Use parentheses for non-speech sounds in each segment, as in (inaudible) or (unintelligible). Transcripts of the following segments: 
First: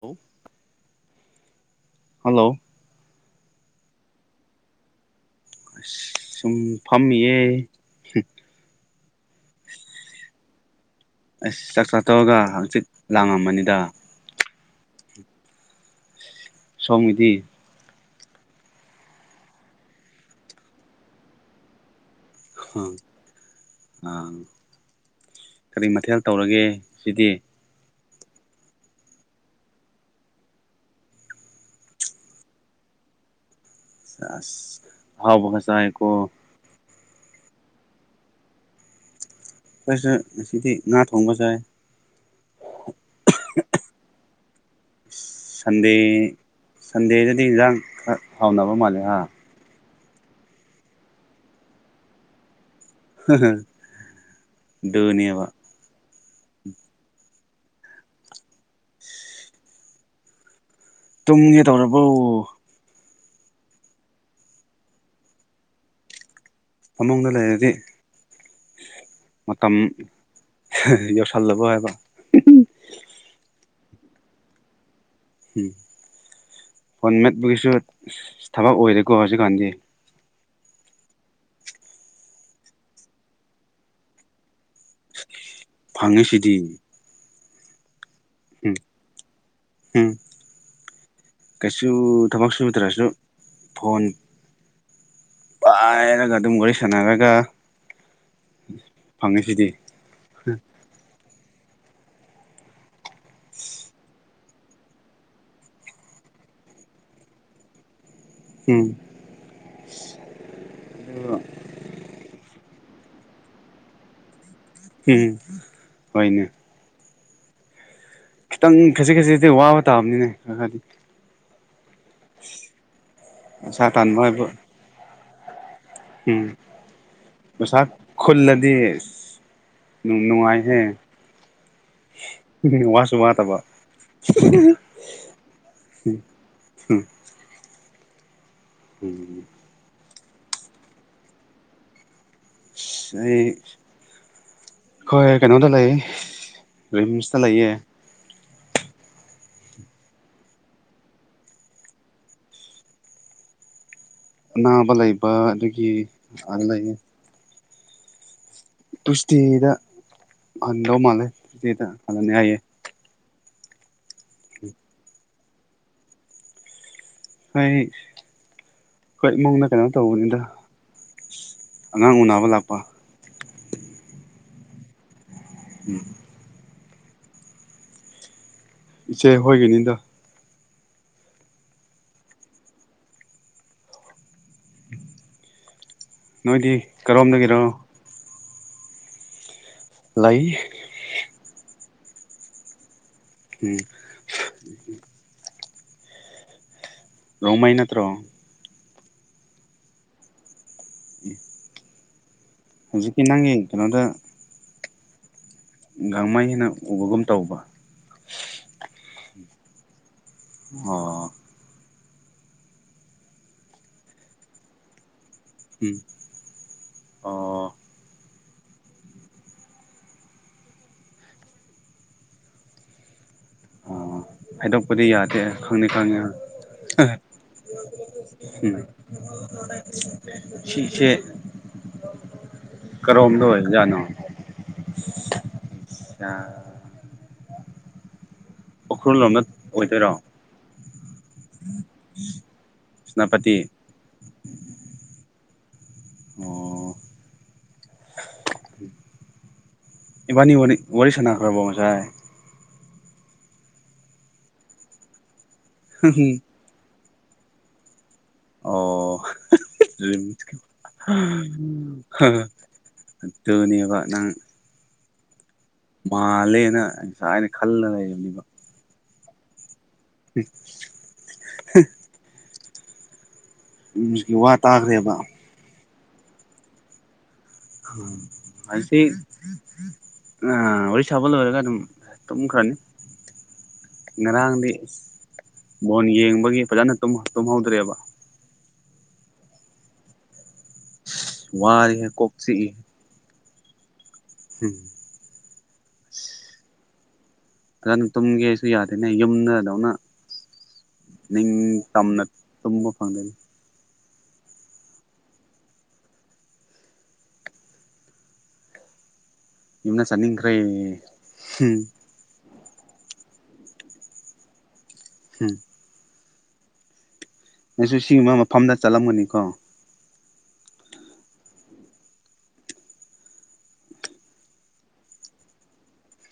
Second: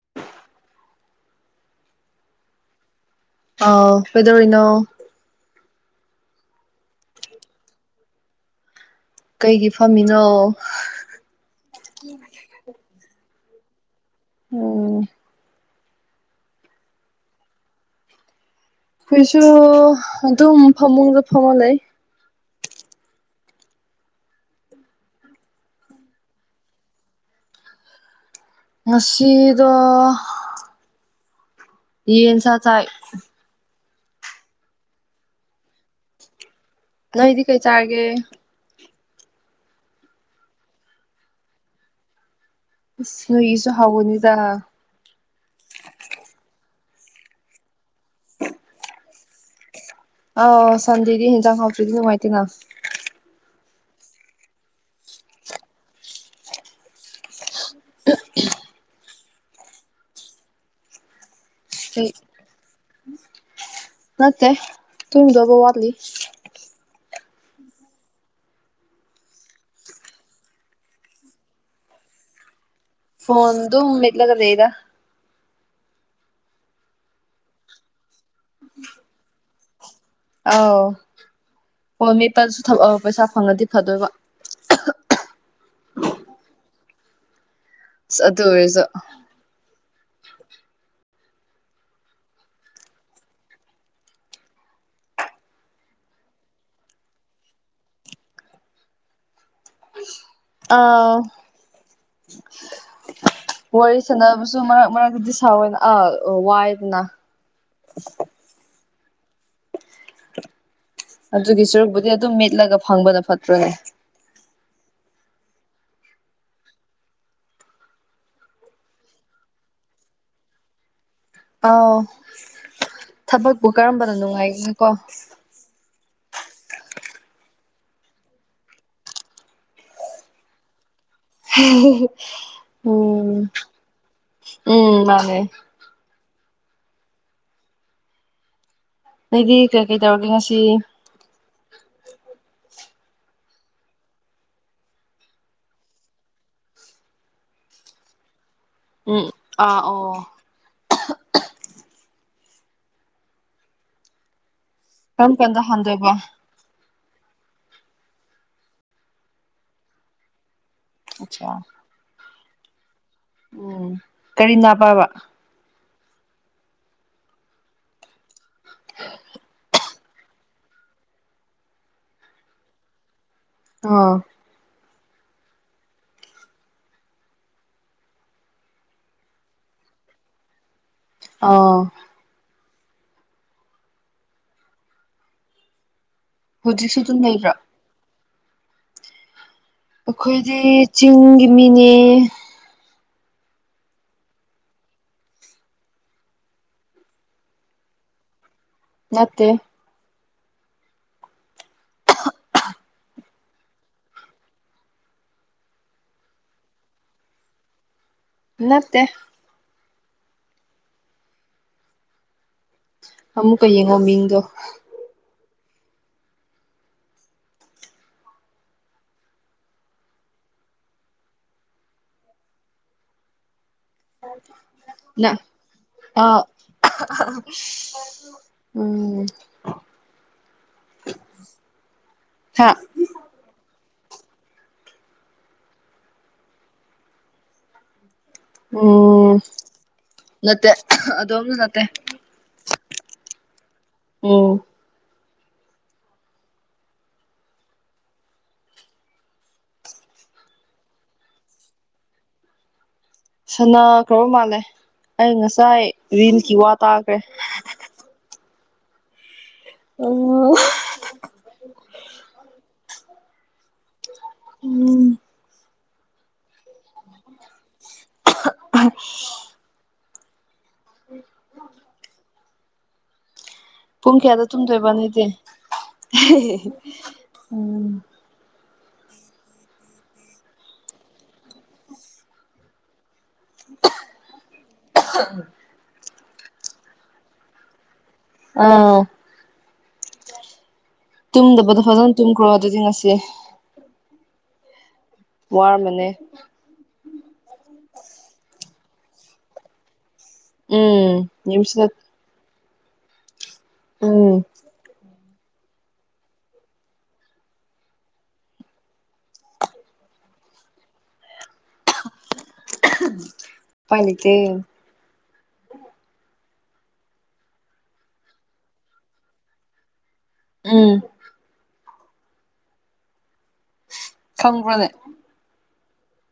ꯍꯧ ꯍꯜꯂꯣ ꯑꯣ ꯄꯦꯗꯧꯔꯤꯅꯣ ꯑꯁ ꯁꯨꯝ ꯐꯝꯃꯤꯌꯦ꯫ ꯀꯩꯒꯤ ꯐꯝꯃꯤꯅꯣ ꯑꯁ ꯆꯥꯛ ꯆꯥ ꯇꯧꯔꯒ ꯍꯪꯆꯤꯠ ꯂꯥꯡꯉꯝꯕꯅꯤꯗ ꯑꯣꯝ ꯁꯣꯃꯒꯤꯗꯤ꯫ ꯑꯩꯈꯣꯏꯁꯨ ꯑꯗꯨꯝ ꯐꯃꯨꯡꯗ ꯐꯝꯃ ꯂꯩ꯫ ꯑ ꯑꯥ ꯀꯔꯤ ꯃꯊꯦꯜ ꯇꯧꯔꯒꯦ ꯁꯤꯗꯤ꯫ ꯉꯁꯤꯁꯤꯗꯣ ꯌꯦꯟ ꯁꯥ ꯆꯥꯏ꯫ ꯑꯁꯥ ꯍꯥꯎꯕꯁ ꯀꯧ꯫ ꯅꯗꯤ ꯀꯩ ꯆꯥꯔꯒꯦ꯫ ꯑꯩꯈ‌ꯣꯏꯁꯨ ꯉꯁꯤꯗꯤ ꯉꯥ ꯊꯣꯡꯕ ꯆꯥꯏ꯫ ꯑꯁ ꯅꯣꯏꯒꯤꯁꯨ ꯍꯥꯎꯒꯅꯤꯗ ꯁꯟꯗꯦ ꯁꯟꯗꯦꯗꯗꯤ ꯏꯟꯖꯥꯡ ꯈ ꯍꯥꯎꯅꯕ ꯃꯥꯜꯂꯦ ꯍꯥ ꯑꯥꯎ ꯁꯟꯗꯦꯗꯤ ꯍꯦꯟꯖꯥꯡ ꯍꯥꯎꯇꯗꯤ ꯅꯨꯡꯉꯥꯏꯇꯦꯅ ꯑꯗꯨꯅꯤ ꯑꯗꯨꯅ‌ꯦꯕ ꯇꯨꯝꯒꯦ ꯇꯧꯔꯕꯣ ꯑꯩ ꯅꯠꯇꯦ ꯇꯨꯡꯗꯣꯕ ꯋꯥꯠꯂꯤ꯫ ꯐꯃꯨꯡꯗ ꯂꯩꯔꯗꯤ꯫ ꯃꯇꯝ ꯌꯧꯁꯜꯂꯕ ꯍꯥꯏꯕ ꯐꯣꯟ ꯗꯨꯝ ꯃꯦꯠꯂꯒ ꯂꯩꯗ ꯎꯝ ꯐꯣꯟ ꯃꯦꯠꯄꯨꯒꯤꯁꯨ ꯊꯕꯛ ꯑꯣꯏꯔꯦꯀꯣ ꯍꯧꯖꯤꯛꯀꯥꯟꯗꯤ꯫ ꯑꯥꯎ ꯍꯣꯏ ꯐ‌ꯣꯟꯄ‌ꯦꯄꯁꯤꯁꯨ ꯊꯕꯛ ꯑꯣ ꯄꯩꯁꯥ ꯐꯪꯉꯗꯤ ꯐꯗꯣꯏꯕ ꯐꯪꯉꯤꯁꯤꯗꯤ꯫ ꯑꯗꯨ ꯎꯝ ꯑꯣꯏꯔꯖꯨ ꯎꯝ ꯀꯩꯁꯨ ꯊꯕꯛ ꯁꯨꯠꯗꯔꯁꯨ ꯐꯣꯟ ꯄꯥꯏꯔꯒ ꯑꯗꯨꯝ ꯋꯥꯔꯤ ꯁꯥꯟꯅꯔꯒ ꯐꯪꯉꯤꯁꯤꯗꯤ꯫ ꯑꯣ (inaudible) ꯋꯥꯔꯤ ꯁꯥꯟꯅꯕꯁꯨ ꯃꯔꯛ ꯃꯔꯛꯇꯗꯤ ꯁꯑꯣꯏꯅ ꯑ ꯋꯥꯏꯗꯅ (inaudible) ꯎꯝ ꯑꯗꯨꯒꯤ ꯁꯔꯨꯛꯄꯨꯗꯤ ꯑꯗꯨꯝ ꯃꯦꯠꯂꯒ ꯐꯪꯕꯅ ꯐꯠꯇ꯭ꯔꯣꯅꯦ꯫ ꯎꯝ ꯍꯣꯏꯅꯦ꯫ ꯈꯤꯇꯪ ꯈꯖꯤꯛ ꯈꯖꯤꯗꯤ ꯋꯥꯕ ꯇꯥꯕꯅꯤꯅꯦ ꯈ ꯈꯗꯤ꯫ ꯑꯥꯎ ꯊꯕꯛꯄꯨ ꯄꯩꯁꯥ ꯀꯔꯝꯕꯅ ꯇꯥꯟꯕ ꯍꯥꯏꯕ ꯅꯨꯡꯉꯥꯏꯒꯅꯤꯀꯣ ꯎꯝ ꯄꯁꯥ ꯈꯨꯜꯂꯗꯤ ꯅꯨꯡꯉꯥꯏꯍꯦ꯫ ꯋꯥꯁꯨ ꯎꯝ ꯋꯥꯗꯕ ꯎꯝ ꯃꯥꯅꯦ꯫ ꯎꯝ ꯎꯝ ꯑꯩꯗꯤ ꯀꯩ ꯀꯩ ꯇꯧꯔꯒꯦ ꯉꯁꯤ ꯑꯩ ꯑꯩꯈꯣꯏ ꯀꯩꯅꯣꯗ ꯂꯩ ꯔꯤꯝꯁꯇ ꯂꯩꯌꯦ꯫ ꯎꯝ ꯑ ꯑꯣ ꯑꯅꯥꯕ ꯂꯩꯕ ꯀꯔꯝ ꯀꯥꯟꯗ ꯑꯗꯨꯒꯤ ꯍꯟꯗꯣꯏꯕ ꯃꯄꯥꯟ ꯂꯩꯌꯦ ꯇꯨꯁꯇꯦꯗ ꯍꯟꯗꯣ ꯃꯥꯂꯦ ꯑꯆꯥ ꯇꯨꯁꯇꯦꯗ ꯍꯜꯂꯅꯤ ꯍꯥꯏꯌꯦ ꯎꯝ ꯀꯔꯤ ꯅꯥꯕꯥꯕ ꯑꯈꯣꯏ ꯑꯈꯣꯏ ꯏꯃꯨꯡꯗ ꯀꯩꯅꯣ ꯇꯧꯕꯅꯤꯗ ꯑꯉꯥꯡ ꯎꯅꯕ ꯂꯥꯛꯄ ꯑꯣ ꯎꯝ ꯏꯆꯦ ꯍꯣꯏꯒꯤꯅꯤꯗꯥ ꯑꯣ ꯅꯣꯏꯗꯤ ꯍꯧꯖꯤꯛꯁꯨ ꯑꯗꯨꯝ ꯂꯩꯕ꯭ꯔꯥ ꯀꯔꯣꯝꯗꯒꯤꯔꯣ ꯑꯩꯈꯣꯏꯗꯤ ꯂꯩ ꯆꯤꯡꯒꯤ ꯃꯤꯅꯦ ꯎꯝ ꯔꯣꯡꯃꯩ ꯅꯠꯇ꯭ꯔꯣ ꯅꯠꯇꯦ (inaudible) ꯍꯧꯖꯤꯛꯀꯤ ꯅꯪꯒꯤ ꯀꯩꯅꯣꯗ ꯒꯥꯡꯃꯩꯏꯅ ꯎꯕꯒꯨꯝ ꯇꯧꯕ ꯅꯠꯇꯦ ꯑꯣ ꯑꯃꯨꯛꯀ ꯌꯦꯡꯉꯣ ꯃꯤꯡꯗꯣ ꯎꯝ ꯑꯣ ꯑꯣ ꯑꯣ ꯍꯥꯏꯗꯣꯛꯄꯗꯤ ꯅ ꯌꯥꯗꯦ ꯈꯪꯗꯤ ꯈꯪꯉꯦ ꯑ ꯑꯥ ꯎꯝ ꯁꯤꯁꯦ (inaudible) ꯍꯥ ꯀꯔꯣꯝꯗ ꯑꯣꯏꯕꯖꯥꯠꯅꯣ ꯎꯈ꯭ꯨꯔꯜ ꯎꯝ ꯂꯣꯝꯗ ꯑꯣꯏꯗꯣꯏꯔꯣ ꯅꯠꯇꯦ ꯑꯗꯣꯝꯁꯨ ꯅꯠꯇꯦ ꯁꯦꯅꯥꯄꯇꯤ ꯑꯣ ꯑꯣ ꯏꯕꯥꯅꯤ ꯋꯥꯔꯤ ꯋꯥꯔꯤ ꯁꯥꯅꯈ꯭ꯔꯕꯣ ꯉꯁꯥꯏ ꯁꯅꯥ ꯈ꯭ꯔꯕ ꯃꯥꯜꯂꯦ ꯑꯩ ꯉꯁꯥꯏ ꯔꯤꯟꯀꯤ ꯋꯥ ꯇꯥꯈ꯭ꯔꯦ ꯑꯣ ꯍꯥ ꯍꯥ ꯑꯣ ꯔꯤꯝꯁꯀꯤ ꯍꯥ ꯍꯥ ꯑꯗꯨꯅꯦꯕ ꯅꯪ ꯎꯝ ꯃꯥꯜꯂꯦꯅ ꯉꯁꯥꯏꯅ ꯈꯜꯂ ꯂꯩꯕꯅꯤꯕ (unintelligible) (unintelligible) (inaudible) ꯄꯨꯡ ꯃ꯭ꯌꯨꯖꯤꯛꯀꯤ ꯀꯌꯥꯗ ꯋꯥ ꯇꯨꯝꯗꯣꯏꯕ ꯇꯥꯈ꯭ꯔꯦꯕ ꯅꯣꯢꯗꯤ (unintelligible) ꯑꯁꯤ ꯑ ꯋꯔꯤ ꯁꯥꯕ ꯂꯣꯏꯔꯒ ꯑꯗꯨꯝ ꯇꯨꯝꯈ꯭ꯔꯅꯤ ꯉꯔꯥꯡꯗꯤ ꯕꯣꯟ ꯌꯦꯡꯕꯒꯤ ꯐꯖꯅ ꯇꯨꯝ ꯇꯨꯝꯍꯧꯗ꯭ꯔꯦꯕ ꯑꯥꯎ ꯇꯨꯝꯗꯕꯗꯣ ꯋꯥꯔꯦꯍꯦ ꯐꯖꯅ ꯀꯣꯛ ꯇꯨꯝꯈ꯭ꯔꯣ ꯑꯗꯨꯗꯤ ꯉꯁꯤ ꯍꯝ ꯋꯥꯔꯝꯃꯅꯤ ꯐꯖꯅ ꯇꯨꯝꯒꯦ ꯁꯨ ꯌꯥꯗꯦꯅꯦ ꯌꯨꯝꯅꯥꯗꯧꯅ ꯎꯝ ꯌꯨꯝꯁꯤꯗ ꯅꯤꯡꯇꯝꯅ ꯇꯨꯝꯕ ꯐꯪꯗꯔꯤ ꯎꯝ ꯏꯝꯅ ꯆꯅꯤꯡꯈꯔꯦ ꯍꯝ ꯎꯄꯥꯏ ꯂꯩꯇꯦ ꯎꯝ ꯅꯁꯨ ꯁꯤꯒꯨꯝꯕ ꯃꯐꯝꯗ ꯆꯠꯂꯝꯒꯅꯤꯀꯣ ꯎꯝ ꯈꯪꯕꯔꫭꯅꯦ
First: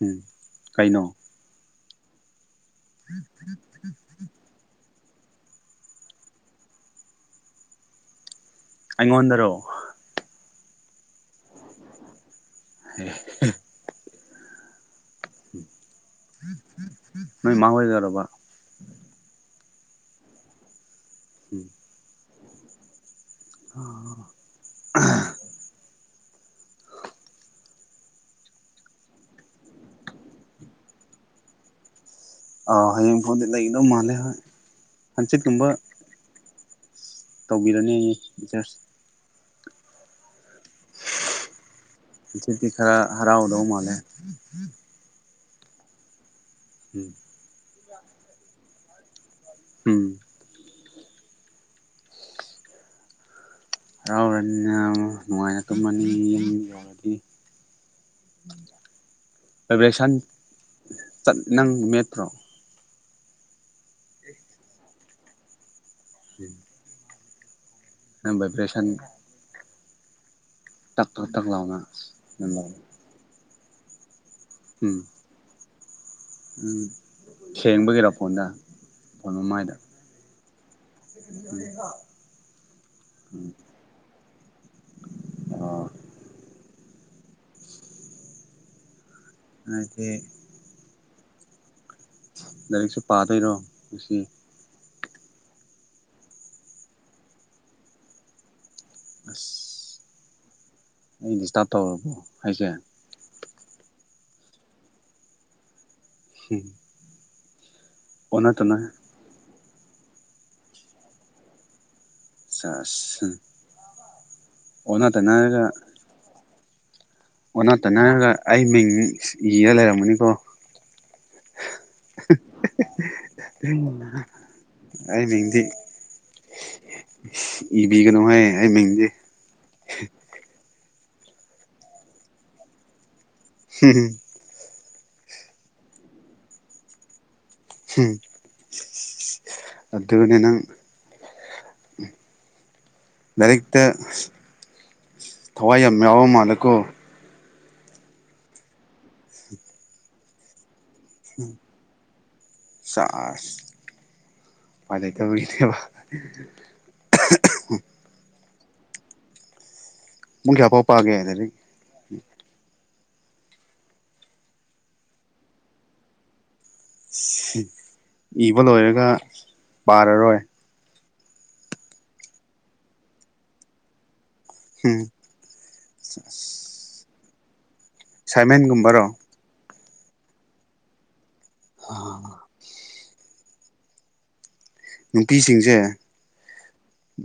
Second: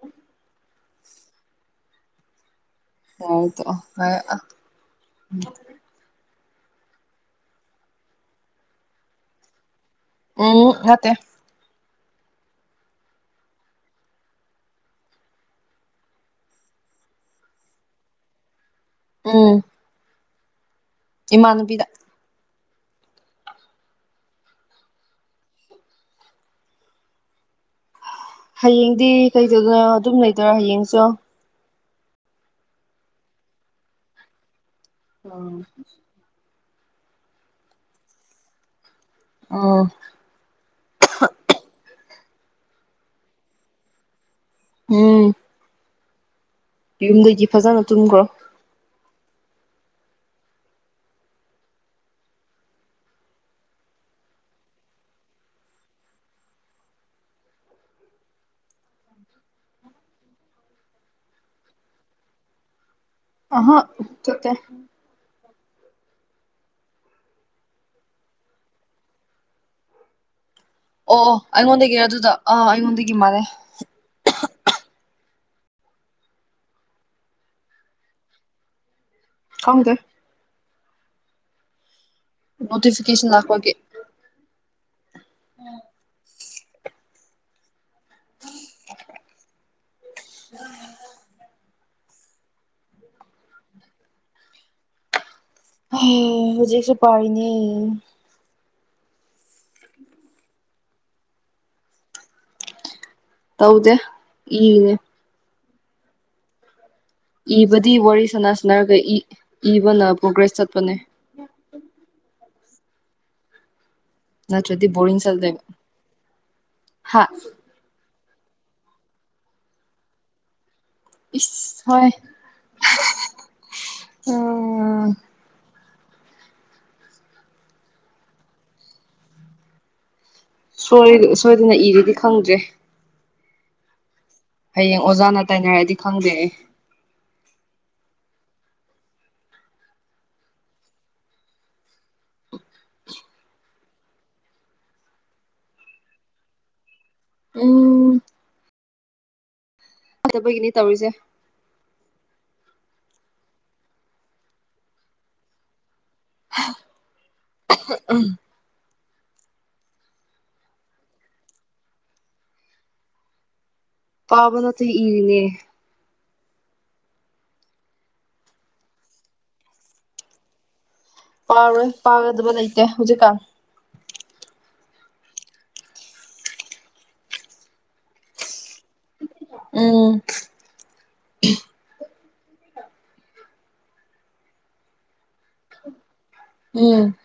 ꯎꯝ ꯀꯩꯅꯣ ꯌꯥꯔꯦ ꯇꫭꯛꯑꫭ ꯍꯥꯔꯦ ꯑꯦ ꯑꯩꯉꫭꯟꯗ꯭ꯔꯣ ꯎꯝ ꯅꯠꯇꯦ ꯑꯦ ꯍꯦ ꯍꯦ ꯅꯣꯏ ꯃꯥ ꯍꫭꯏꯗ꯭ꯔꯕ ꯎꯝ ꯎꯝ ꯏꯃꯥꯟꯅꯕꯤꯗ ꯑꯥ (inaudible) ꯍꯌꯦꯡꯗꯤ ꯀꯩꯗꯧꯗꯣꯏꯅꯣ ꯑꯗꯨꯝ ꯂꯩꯗꯣꯏꯔꯥ ꯍꯌꯦꯡꯁꯨ ꯑ ꯍꯌꯦꯡ ꯐꯥꯎꯗꯤ ꯂꯩꯒꯗꯧ ꯃꯥꯜꯂꯦ ꯍꯣꯏ ꯍꯪꯆꯤꯠꯀꯨꯝꯕ ꯑꯣ ꯇꯧꯕꯤꯔꯅꯦꯌꯦ ꯖꯔꯁ ꯑꯣ ꯍꯨꯖꯤꯛꯇꯤ ꯈꯔ ꯍꯔꯥꯎꯗꯧ ꯃꯥꯜꯂꯦ ꯎꯝ ꯌꯨꯝꯗꯒꯤ ꯐꯖꯅ ꯇꯨꯝꯒ꯭ꯔꯣ ꯎꯝ ꯍꯔꯥꯎꯔꯅꯤꯅ ꯅꯨꯡꯉꯥꯏꯅ ꯇꯨꯝꯃꯅꯤ ꯌꯨꯝ ꯌꯧꯔꯗꯤ ꯑꯕꯦꯁꯟ ꯆꯠ ꯅꯪ ꯃꯦꯠꯇ꯭ꯔꯣ, ꯑꯍꯥ ꯆꯠꯇꯦ (unintelligible) (unintelligible) ꯇꯛ ꯇꯛ ꯑꯣ ꯇꯛ ꯂꯥꯎꯅ ꯑꯩꯉꯣꯟꯗꯒꯤ ꯑꯗꯨꯗ ꯎꯝ ꯑꯥ ꯑꯩꯉꯣꯟꯗꯒꯤ ꯃꯥꯜꯂꯦ ꯎꯝ ꯎꯝ ꯊꯦꯡꯕꯒꯤꯔꯣ ꯐꯣꯟꯗ ꯐꯣꯟ ꯃꯃꯥꯏꯗ ꯈꯪꯗꯦ (unintelligible) ꯅꯣꯇꯤꯐꯤꯀꯦꯁꯟ ꯎꯝ ꯂꯥꯛꯄꯒꯤ ꯑꯣ (unintelligible) (unintelligible) ꯂꯥꯏꯔꯤꯛꯁꯨ ꯄꯥꯗꯣꯏꯔꯣ ꯉꯁꯤ ꯑꯍꯦ ꯍꯨꯖꯤꯛꯁꯨ ꯄꯥꯔꯤꯅꯦ ꯑꯁ ꯑꯩ ꯗꯤꯁꯇꯥꯔꯕ ꯇꯧꯔꯕꯣ ꯍꯥꯏꯁꯦ ꯇꯧꯗꯦ ꯏꯔꯤꯅꯦ (unintelligible) ꯏꯕꯗꯤ ꯋꯥꯔꯤ ꯁꯟꯅ ꯑꯣꯟꯅ ꯇꯩꯅ ꯁꯟꯅꯥꯔꯒ ꯏ ꯏꯕꯅ ꯄ꯭ꯔꯣꯒ꯭ꯔꯦꯁ ꯆꯠꯄꯅꯦ ꯁꯥꯁ ꯍ ꯅꯠꯇ꯭ꯔꯗꯤ ꯕꯣꯔꯤꯡ ꯆꯜꯂꯦ ꯍꯥ ꯑꯣꯟꯅ ꯇꯅꯔꯒ ꯑꯩ ꯃꯤꯡ ꯏꯔ ꯂꯩꯔꯝꯒꯅꯤꯀꯣ ꯏꯁ ꯍꯣꯏ ꯎꯝ ꯑꯩ ꯃꯤꯡꯗꯤ ꯏꯕꯤꯒꯅꯨꯍꯦ ꯑꯩ ꯃꯤꯡꯗꯤ ꯁꯣꯏꯔꯒ ꯁꯣꯏꯗꯅ ꯏꯒꯔꯗꯤ ꯈꯪꯗꯦ (unintelligible) ꯍꯌꯦꯡ ꯑꯣꯖꯥꯅ ꯇꯥꯏꯅꯔꯗꯤ ꯈꯪꯗꯦ ꯑꯩ ꯍꯝ ꯑꯗꯨꯗꯤ ꯅꯪ ꯂꯥꯏꯔꯤꯛꯇꯥ ꯊꯋꯥꯏ ꯌꯥꯝ ꯌꯥꯎꯔꯥ ꯃꯥꯜꯂꯦꯀꯣ ꯎꯝ (unintelligible) ꯇꯧꯔꯤꯁꯦ ꯁꯥꯁ ꯎꯄꯥꯏ ꯂꯩꯇꯕꯒꯤꯅꯦꯕ (unintelligible) (unintelligible) ꯄꯨꯡ ꯀꯌꯥꯐꯥꯎ ꯄꯥꯒꯦ ꯂꯥꯏꯔꯤꯛ ꯄꯥꯕ ꯅꯠꯇꯦ ꯏꯔꯤꯅꯦ ꯏꯕ ꯂꯣꯏꯔꯒ ꯄꯥꯔꯔꯣꯏ ꯄꯥꯔꯣꯏ ꯄꯥꯒꯗꯕ ꯂꯩꯇꯦ ꯍꯧꯖꯤꯛꯀꯥꯟ ꯍꯝ ꯁꯥꯏꯃꯦꯟꯒꯨꯝꯕꯔꯣ ꯎꯝ ꯑꯣ ꯅꯨꯄꯤꯁꯤꯡꯁꯦ ꯎꯝ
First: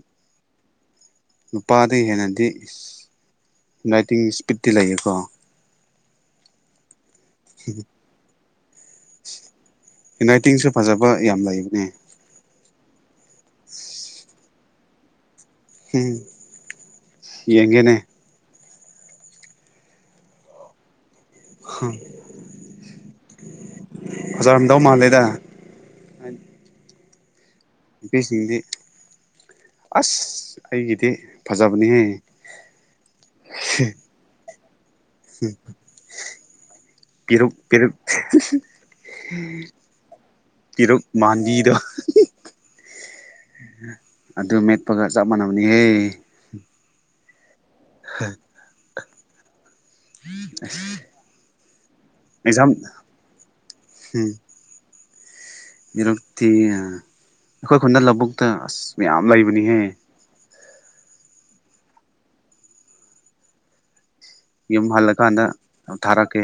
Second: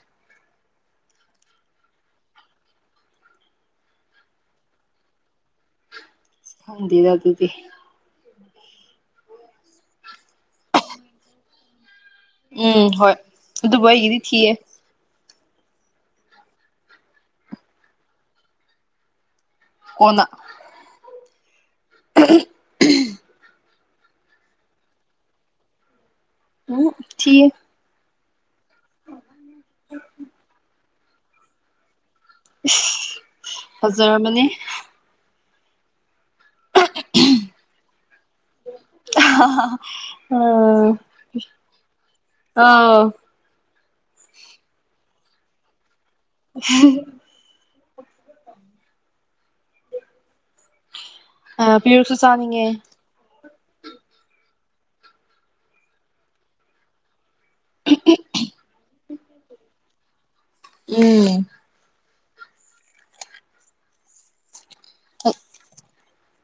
ꯅꯨꯄꯥꯗꯒꯤ ꯍꯦꯟꯅꯗꯤ ꯔꯥꯏꯇꯤꯡ ꯏꯁꯄꯤꯠꯇꯤ ꯂꯩꯌꯦꯀꯣ ꯈꯪꯗꯦꯗ ꯑꯗꯨꯗꯤ (unintelligible) ꯍꯦꯟꯔꯥꯏꯇꯤꯡꯁꯨ ꯐꯖꯕ ꯌꯥꯝ ꯂꯩꯕꯅꯦ ꯎꯝ ꯍꯣꯏ ꯑꯗꯨꯕꯨ ꯑꯩꯒꯤꯗꯤ ꯊꯤꯌꯦ ꯍꯝ ꯌꯦꯡꯒꯦꯅꯦ ꯀꯣꯟꯅ ꯐꯖꯥꯔꯝꯗꯧ ꯃꯥꯟꯗꯦꯗ ꯎꯝ ꯍꯛ ꯊꯤꯌꯦ ꯅꯨꯄꯤ ꯁꯤꯡꯗꯤ ꯑꯁ ꯑꯩꯒꯤꯗꯤ ꯐꯖꯕꯅꯦꯍꯦ ꯏꯁ ꯐꯖꯥꯔꯝꯃꯅꯤ ꯄꯤꯔꯨꯛ ꯄꯤꯔꯨꯛ ꯎꯝ ꯄꯤꯔꯨꯛ ꯃꯥꯟꯕꯤꯗꯣ ꯑꯥ ꯑꯗꯨ ꯃꯦꯠꯄꯒ ꯆꯞ ꯃꯥꯟꯅꯕꯅꯤꯍꯦ (unintelligible) (unintelligible) (inaudible) ꯑꯥ ꯄꯤꯔꯨꯛꯁꯨ ꯆꯥꯅꯤꯡꯉꯦ ꯍꯝ ꯄꯤꯔꯨꯛꯇꯤ ꯑꯩꯈꯣꯏ ꯈꯨꯟꯗ ꯂꯧꯕꯨꯛꯇꯥ ꯑꯁ ꯃꯌꯥꯝ ꯂꯩꯕꯅꯤꯍꯦ ꯎꯝ ꯌꯨꯝ ꯍꯜꯂꯀꯥꯟꯗ ꯊꯥꯔꯛꯀꯦ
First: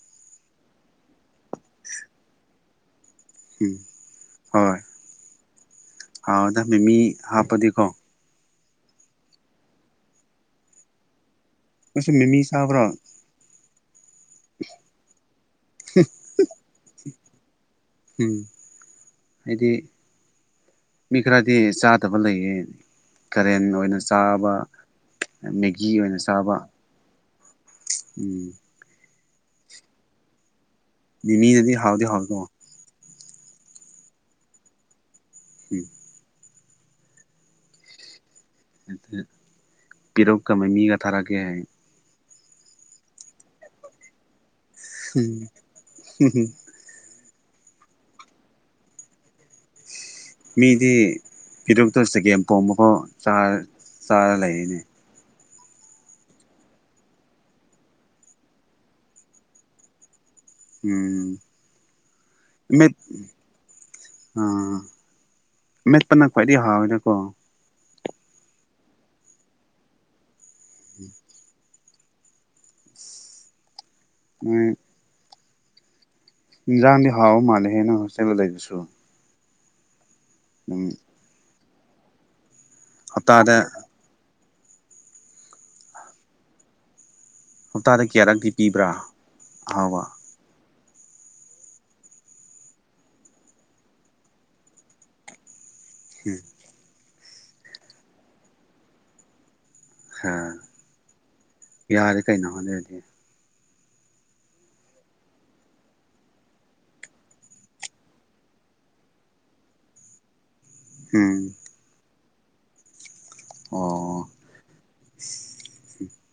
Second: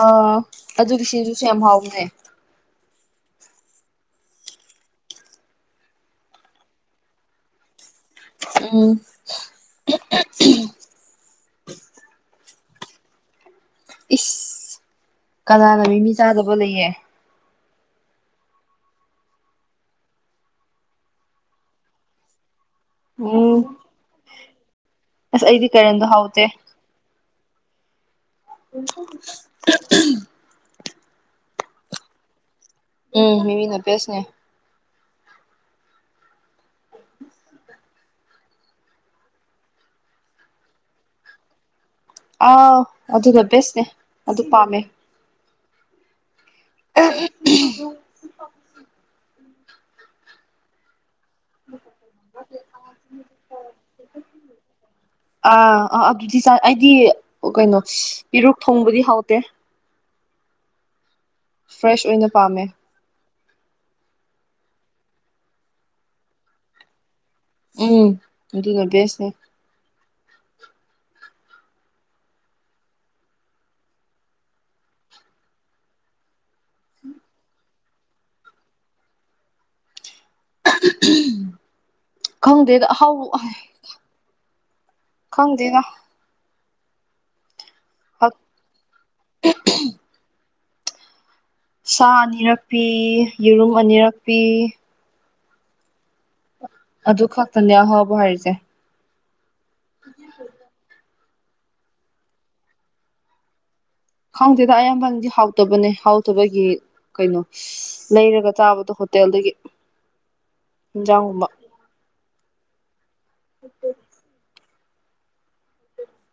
ꯑꯣ ꯑꯗꯨꯒꯤ ꯁꯤꯖꯨꯁꯨ ꯌꯥꯝ ꯍꯥꯎꯕꯅꯦ ꯎꯝ ꯍꯣꯏ ꯍꯥꯎꯔ ꯑꯗꯥ ꯃꯦꯃꯤ ꯍꯥꯞꯄꯗꯤꯀꯣ ꯎꯝ ꯅꯪꯁꯨ ꯃꯤꯃꯤ ꯆꯥꯕ꯭ꯔꯣ ꯏꯁ ꯀꯅꯥꯅ ꯃꯤ ꯃꯤ ꯆꯥꯗꯕ ꯂꯩꯌꯦ ꯎꯝ ꯍꯥꯏꯗꯤ ꯃꯤ ꯈꯔꯗꯤ ꯆꯥꯗꯕ ꯂꯩꯌꯦ ꯎꯝ ꯀꯔꯦꯟ ꯑꯣꯏꯅ ꯆꯥꯕ ꯑꯁ ꯑꯩꯗꯤ ꯃꯦꯒꯤ ꯀꯔꯟꯗꯣ ꯑꯣꯏꯅ ꯍꯥꯎꯇꯦ ꯆꯥꯕ ꯎꯝ ꯎ ꯃꯤꯗꯗꯤ ꯍꯥꯎꯗꯤ ꯍꯥꯎꯗꯣ ꯎꯝ ꯃꯤꯃꯤꯅꯕꯦꯁꯅꯦ ꯎꯝ ꯄꯤꯔꯛꯀꯃꯦ ꯃꯤꯒ ꯊꯥꯔꯛꯀꯦ ꯍꯥꯏ ꯑꯥꯎ ꯑꯗꯨꯗ ꯕꯦꯁꯅꯦ ꯑꯗꯨ ꯄꯥꯝꯃꯦ ꯍꯝ ꯍꯝꯝ (unintelligible) ꯃꯤꯗꯤ ꯐꯤꯗꯣꯛꯇ ꯆꯒꯦꯝ ꯄꯣꯝꯕꯐꯥꯎ ꯆꯥꯔ ꯂꯩꯔꯤꯅꯦ ꯑꯥ ꯑꯥ ꯑꯗꯨꯗꯤ ꯆ ꯑꯩꯗꯤ ꯀꯩꯅꯣ ꯄꯔꯨꯛ ꯊꯣꯡꯕꯗꯤ ꯍꯥꯎꯗꯦ ꯎꯝ ꯐ꯭ꯔꯦꯁ ꯑꯣꯏꯅ ꯄꯥꯝꯃꯦ ꯎ ꯑꯥ ꯃꯦꯠꯄꯅ ꯈ꯭ꯋꯥꯏꯗꯒꯤ ꯍꯥꯎꯋꯤꯅꯀꯣ ꯎꯝ ꯑꯗꯨꯅ ꯕꯦꯁꯅꯦ ꯎꯝ ꯑ ꯌꯥꯥꯥꯟꯗꯤ ꯍꯥꯎ ꯃꯥꯥꯟꯦ ꯍꯦꯅ ꯍꯣꯇꯦꯜ ꯂ ꯂꯩꯁꯨ ꯈꯪꯗꯦꯗ ꯍꯥꯎ ꯍꯞꯇꯥꯗ ꯪꯗꯦꯒ ꯍꯞꯇꯥꯗ ꯀꯌꯥꯔꯛꯇꯤ ꯄꯤꯕ꯭ꯔꯥ ꯑꯍꯥꯎꯕ ꯁꯥ ꯑꯅꯤꯔꯛꯄꯤ ꯌꯦꯔꯨꯝ ꯑꯅꯤꯔꯛꯄꯤ ꯍ ꯑꯗꯨ ꯈꯛꯇꯅꯤꯍꯣꯕ ꯍꯥꯏꯔꯤꯁꯦ ꯈ ꯌꯥꯔꯦ ꯀꯩꯅꯣ ꯍꯥꯏꯣꯅꯔꯗꯤ ꯈꯪꯗꯦꯗ ꯑꯌꯥꯝꯕꯅꯗꯤ ꯍꯥꯎꯇꯕꯅꯦ ꯍꯥꯎꯇꯕꯒꯤ ꯀꯩꯅꯣ ꯂꯩꯔꯒ ꯆꯥꯕꯗꯣ ꯍꯣꯇꯦꯜꯗꯒꯤ ꯎꯝ ꯍꯤꯟꯖꯥꯎꯒꯨꯝꯕ ꯑꯣ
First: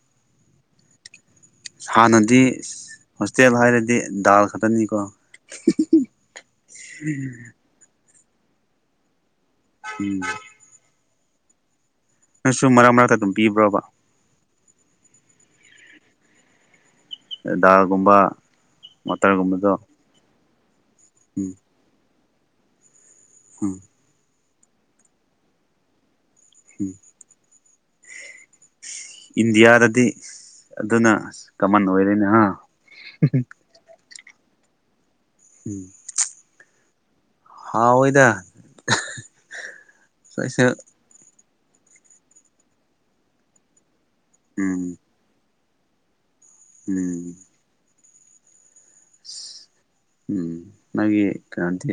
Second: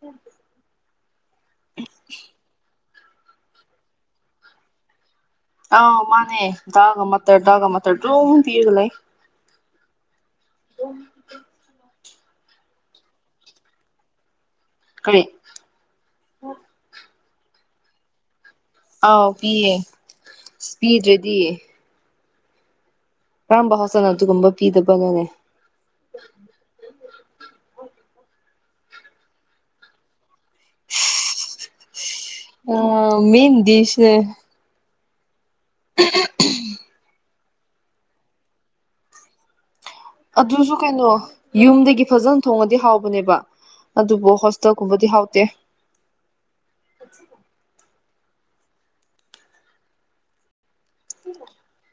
ꯎꯝ ꯍꯥꯟꯅꯗꯤ ꯍꯣꯁꯇꯦꯜ ꯍꯥꯏꯔꯗꯤ ꯗꯥꯜ ꯈꯛꯇꯅꯤꯀꯣ ꯑ ꯃꯥꯅꯦ ꯗꯗꯥꯒ ꯃꯇꯔ ꯗꯒ ꯃꯇꯔ ꯣꯗꯤꯒ ꯂꯩ ꯎꯝ ꯍ ꯅꯪꯁꯨ ꯃꯔꯛ ꯃꯔꯛꯇ ꯑꯗꯨꯝ ꯄꯤꯕ꯭ꯔꯣꯕ ꯀ ꯗꯥꯒꯨꯝꯕ ꯑꯥꯎ ꯄꯤꯌꯦ ꯑꯁ ꯄꯤꯗ꯭ꯔꯗꯤꯌꯦ ꯎꯝ ꯀꯔꯝꯕ ꯎꯝ ꯍꯆꯅ ꯑꯗꯨꯒꯨꯝꯕ ꯄꯤꯗꯕꯅꯣꯅꯦ ꯎꯝ ꯏꯟꯗꯤꯌꯥꯗꯗꯤ ꯑꯗꯨꯅ ꯀꯃꯟ ꯑꯣꯏꯔꯦꯅꯦ ꯍꯥ ꯑ ꯃꯟ ꯗꯤꯁ ꯎꯝ ꯎ ꯍꯥꯎꯑꯣꯣꯏꯗ ꯑꯗꯨꯁꯨ ꯀꯩꯅꯣ ꯌꯨꯝꯗꯒꯤ ꯐꯖꯅ ꯊꯣꯡꯉꯗꯤ ꯍꯥꯎꯕꯅꯦꯕ ꯑꯗꯨꯕꯨ ꯍꯣꯇ ꯎꯝ ꯎꯕꯗꯤ ꯍꯥꯎꯗ ꯎꯝ ꯎꯝ ꯃꯥꯦ ꯀꯥꯟꯗꯦ